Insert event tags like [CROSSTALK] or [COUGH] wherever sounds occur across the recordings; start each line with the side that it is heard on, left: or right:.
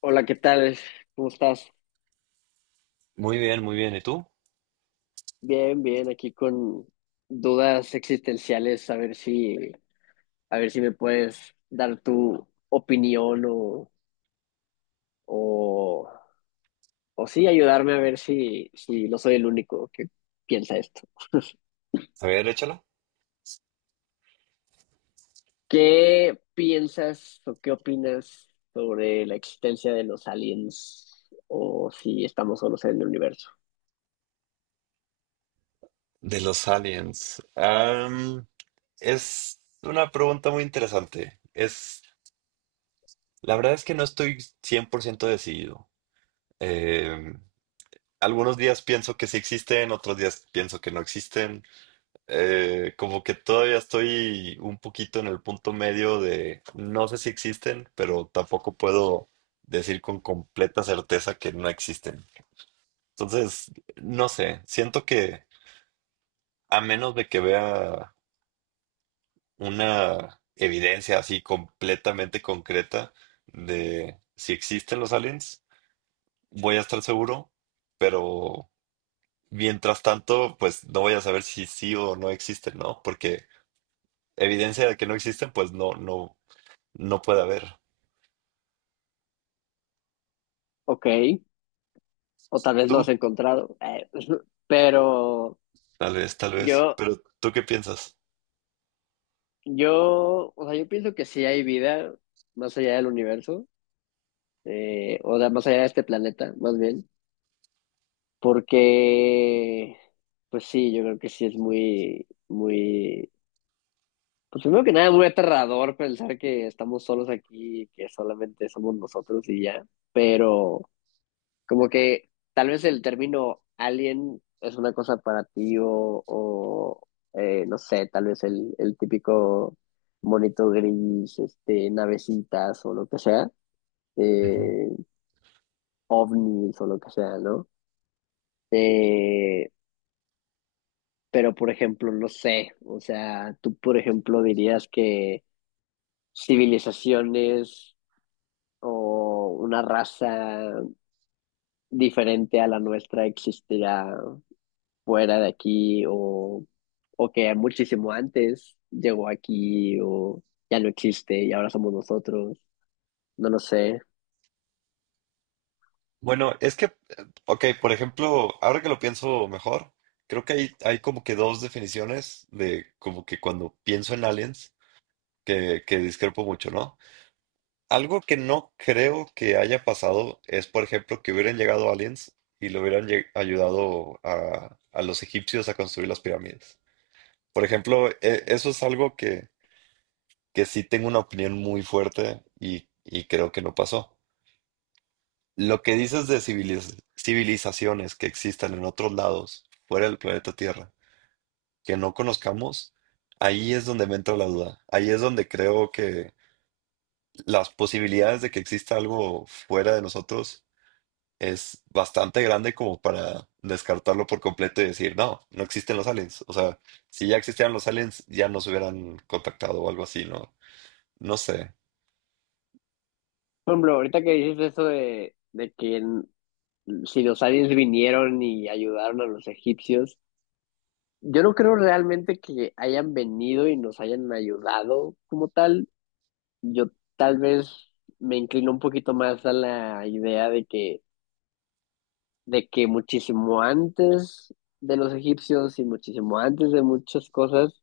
left: Hola, ¿qué tal? ¿Cómo estás?
right: Muy bien, muy bien. ¿Y tú?
left: Bien, bien, aquí con dudas existenciales, a ver si me puedes dar tu opinión o, o sí ayudarme a ver si, si no soy el único que piensa esto. [LAUGHS]
right: A ver, échala.
left: ¿Qué piensas o qué opinas sobre la existencia de los aliens o si estamos solos en el universo?
right: De los aliens. Es una pregunta muy interesante. La verdad es que no estoy 100% decidido. Eh, Algunos días pienso que sí existen, otros días pienso que no existen. Como que todavía estoy un poquito en el punto medio de no sé si existen, pero tampoco puedo decir con completa certeza que no existen. Entonces, no sé, siento que a menos de que vea una evidencia así completamente concreta de si existen los aliens, voy a estar seguro, pero mientras tanto, pues no voy a saber si sí o no existen, ¿no? Porque evidencia de que no existen, pues no, no, no puede haber.
left: Ok, o tal vez no
right: Tú,
left: has encontrado, [LAUGHS] pero
right: tal
left: yo,
right: vez, pero ¿tú qué piensas?
left: yo, o sea, yo pienso que sí hay vida más allá del universo. O da más allá de este planeta, más bien, porque, pues sí, yo creo que sí es muy, muy, pues primero que nada, muy aterrador pensar que estamos solos aquí, que solamente somos nosotros y ya, pero como que tal vez el término alien es una cosa para ti o no sé, tal vez el típico monito gris, este, navecitas o lo que sea. eh, Ovnis o lo que sea, ¿no? Eh, pero, por ejemplo, no sé, o sea, tú, por ejemplo, dirías que civilizaciones o una raza diferente a la nuestra existirá fuera de aquí o que muchísimo antes llegó aquí o ya no existe y ahora somos nosotros, no lo sé.
right: Bueno, ok, por ejemplo, ahora que lo pienso mejor, creo que hay como que dos definiciones de como que cuando pienso en aliens, que discrepo mucho, ¿no? Algo que no creo que haya pasado es, por ejemplo, que hubieran llegado aliens y le ayudado a los egipcios a construir las pirámides. Por ejemplo, eso es algo que sí tengo una opinión muy fuerte y creo que no pasó. Lo que dices de civilizaciones que existan en otros lados, fuera del planeta Tierra, que no conozcamos, ahí es donde me entra la duda. Ahí es donde creo que las posibilidades de que exista algo fuera de nosotros es bastante grande como para descartarlo por completo y decir, no, no existen los aliens. O sea, si ya existieran los aliens, ya nos hubieran contactado o algo así, ¿no? No sé.
left: Por ejemplo, ahorita que dices eso de que en- si los aliens vinieron y ayudaron a los egipcios, yo no creo realmente que hayan venido y nos hayan ayudado como tal. Yo tal vez me inclino un poquito más a la idea de que muchísimo antes de los egipcios y muchísimo antes de muchas cosas,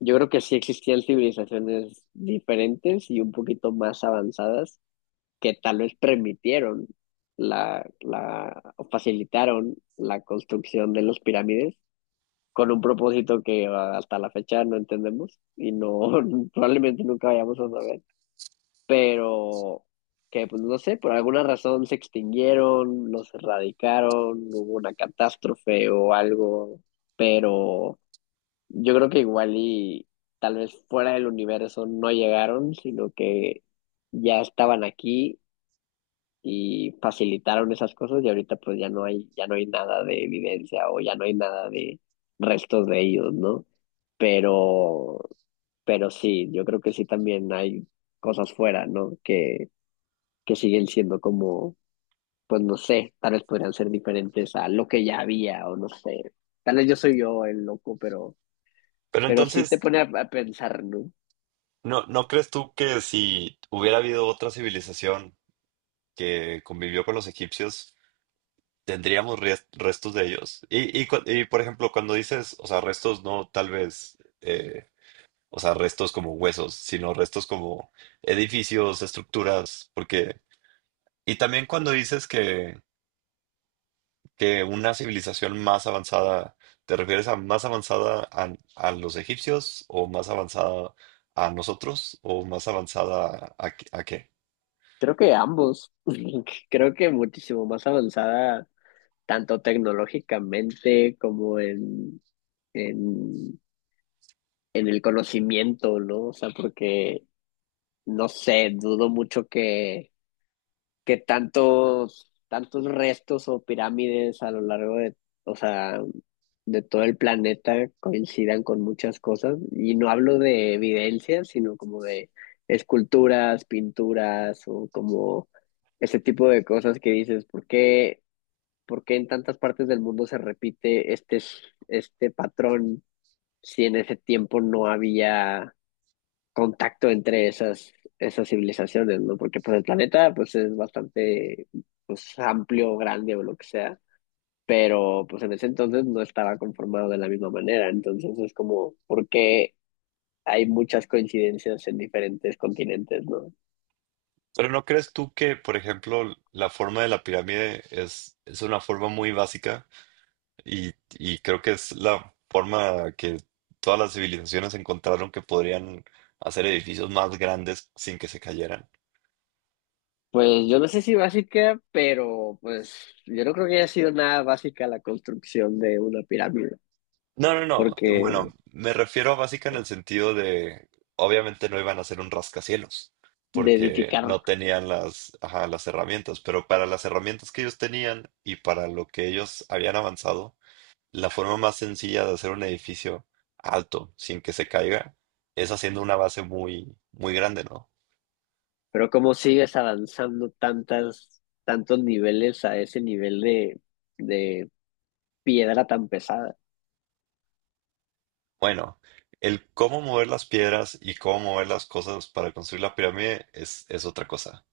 left: yo creo que sí existían civilizaciones diferentes y un poquito más avanzadas que tal vez permitieron o facilitaron la construcción de las pirámides con un propósito que hasta la fecha no entendemos y no [LAUGHS] probablemente nunca vayamos a saber, pero que pues no sé, por alguna razón se extinguieron, los erradicaron, hubo una catástrofe o algo, pero yo creo que igual y tal vez fuera del universo no llegaron, sino que ya estaban aquí y facilitaron esas cosas y ahorita pues ya no hay nada de evidencia o ya no hay nada de restos de ellos, ¿no? Pero, pero sí, yo creo que sí también hay cosas fuera, ¿no? Que siguen siendo como, pues no sé, tal vez podrían ser diferentes a lo que ya había o no sé. Tal vez yo soy yo el loco,
right: Pero
left: pero sí te
right: entonces,
left: pone a pensar, ¿no?
right: ¿no, no crees tú que si hubiera habido otra civilización, que convivió con los egipcios, tendríamos restos de ellos? Por ejemplo, cuando dices, o sea, restos no tal vez, o sea, restos como huesos, sino restos como edificios, estructuras, porque... Y también cuando dices que una civilización más avanzada, ¿te refieres a más avanzada a los egipcios o más avanzada a nosotros o más avanzada a qué?
left: Creo que ambos, [LAUGHS] creo que muchísimo más avanzada, tanto tecnológicamente como en, en el conocimiento, ¿no? O sea, porque, no sé, dudo mucho que tantos, tantos restos o pirámides a lo largo de, o sea, de todo el planeta coincidan con muchas cosas. Y no hablo de evidencias, sino como de esculturas, pinturas o como ese tipo de cosas que dices, ¿por qué en tantas partes del mundo se repite este patrón si en ese tiempo no había contacto entre esas civilizaciones, ¿no? Porque pues el planeta pues es bastante pues amplio, grande o lo que sea, pero pues en ese entonces no estaba conformado de la misma manera, entonces es como, por qué hay muchas coincidencias en diferentes continentes, ¿no?
right: Pero ¿no crees tú que, por ejemplo, la forma de la pirámide es una forma muy básica y creo que es la forma que todas las civilizaciones encontraron que podrían hacer edificios más grandes sin que se cayeran?
left: Pues yo no sé si básica, pero pues yo no creo que haya sido nada básica la construcción de una pirámide,
right: No, no, no. Bueno,
left: porque
right: me refiero a básica en el sentido de, obviamente no iban a hacer un rascacielos
left: de
right: porque
left: edificar
right: no tenían las, ajá, las herramientas, pero para las herramientas que ellos tenían y para lo que ellos habían avanzado, la forma más sencilla de hacer un edificio alto sin que se caiga es haciendo una base muy, muy grande, ¿no?
left: pero cómo sigues avanzando tantas, tantos niveles a ese nivel de piedra tan pesada.
right: Bueno, el cómo mover las piedras y cómo mover las cosas para construir la pirámide es otra cosa.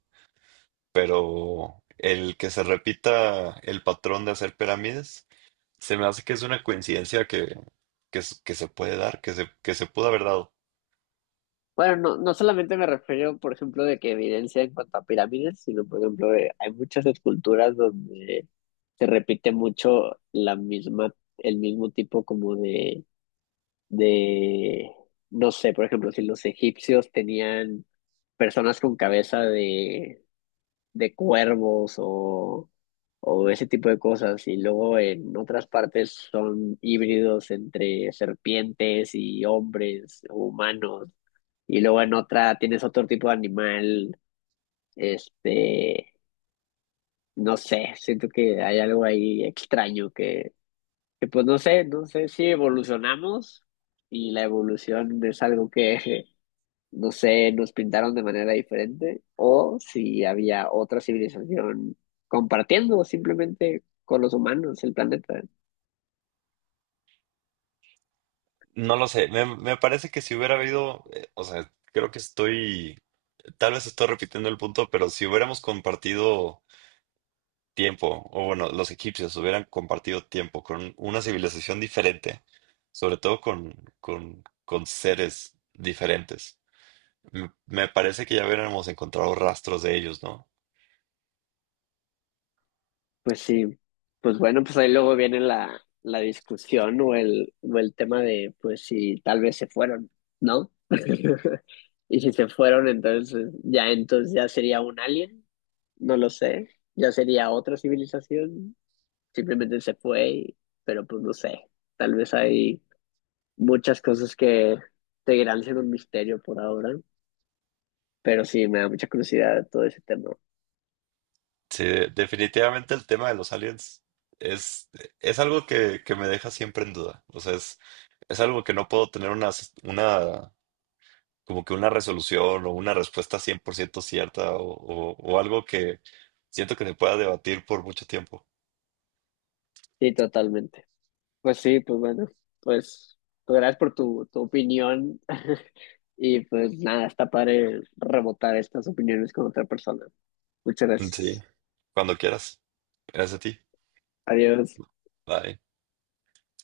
right: Pero el que se repita el patrón de hacer pirámides, se me hace que es una coincidencia que se puede dar, que se pudo haber dado.
left: Bueno, no, no solamente me refiero, por ejemplo, de que evidencia en cuanto a pirámides, sino, por ejemplo, de- hay muchas esculturas donde se repite mucho la misma, el mismo tipo como de, no sé, por ejemplo, si los egipcios tenían personas con cabeza de cuervos o ese tipo de cosas. Y luego en otras partes son híbridos entre serpientes y hombres o humanos. Y luego en otra tienes otro tipo de animal. Este, no sé, siento que hay algo ahí extraño que pues no sé, no sé si evolucionamos y la evolución es algo que [LAUGHS] no sé, nos pintaron de manera diferente, o si había otra civilización compartiendo simplemente con los humanos el planeta.
right: No lo sé, me parece que si hubiera habido, o sea, creo que estoy... Tal vez estoy repitiendo el punto, pero si hubiéramos compartido tiempo, o bueno, los egipcios hubieran compartido tiempo con una civilización diferente, sobre todo con seres diferentes, me parece que ya hubiéramos encontrado rastros de ellos, ¿no?
left: Pues sí, pues bueno, pues ahí luego viene la discusión o o el tema de, pues si tal vez se fueron, ¿no? [LAUGHS] Y si se fueron, entonces ya sería un alien, no lo sé, ya sería otra civilización, simplemente se fue, y- pero pues no sé, tal vez hay muchas cosas que seguirán siendo un misterio por ahora, pero sí, me da mucha curiosidad todo ese tema.
right: Sí, definitivamente el tema de los aliens es, es algo que me deja siempre en duda. O sea, es algo que no puedo tener una como que una resolución o una respuesta 100% cierta o algo que siento que se pueda debatir por mucho tiempo.
left: Sí, totalmente. Pues sí, pues bueno, pues, pues gracias por tu opinión [LAUGHS] y pues nada, está padre rebotar estas opiniones con otra persona. Muchas
right: Sí,
left: gracias.
right: cuando quieras. Gracias a ti.
left: Adiós.
right: Bye.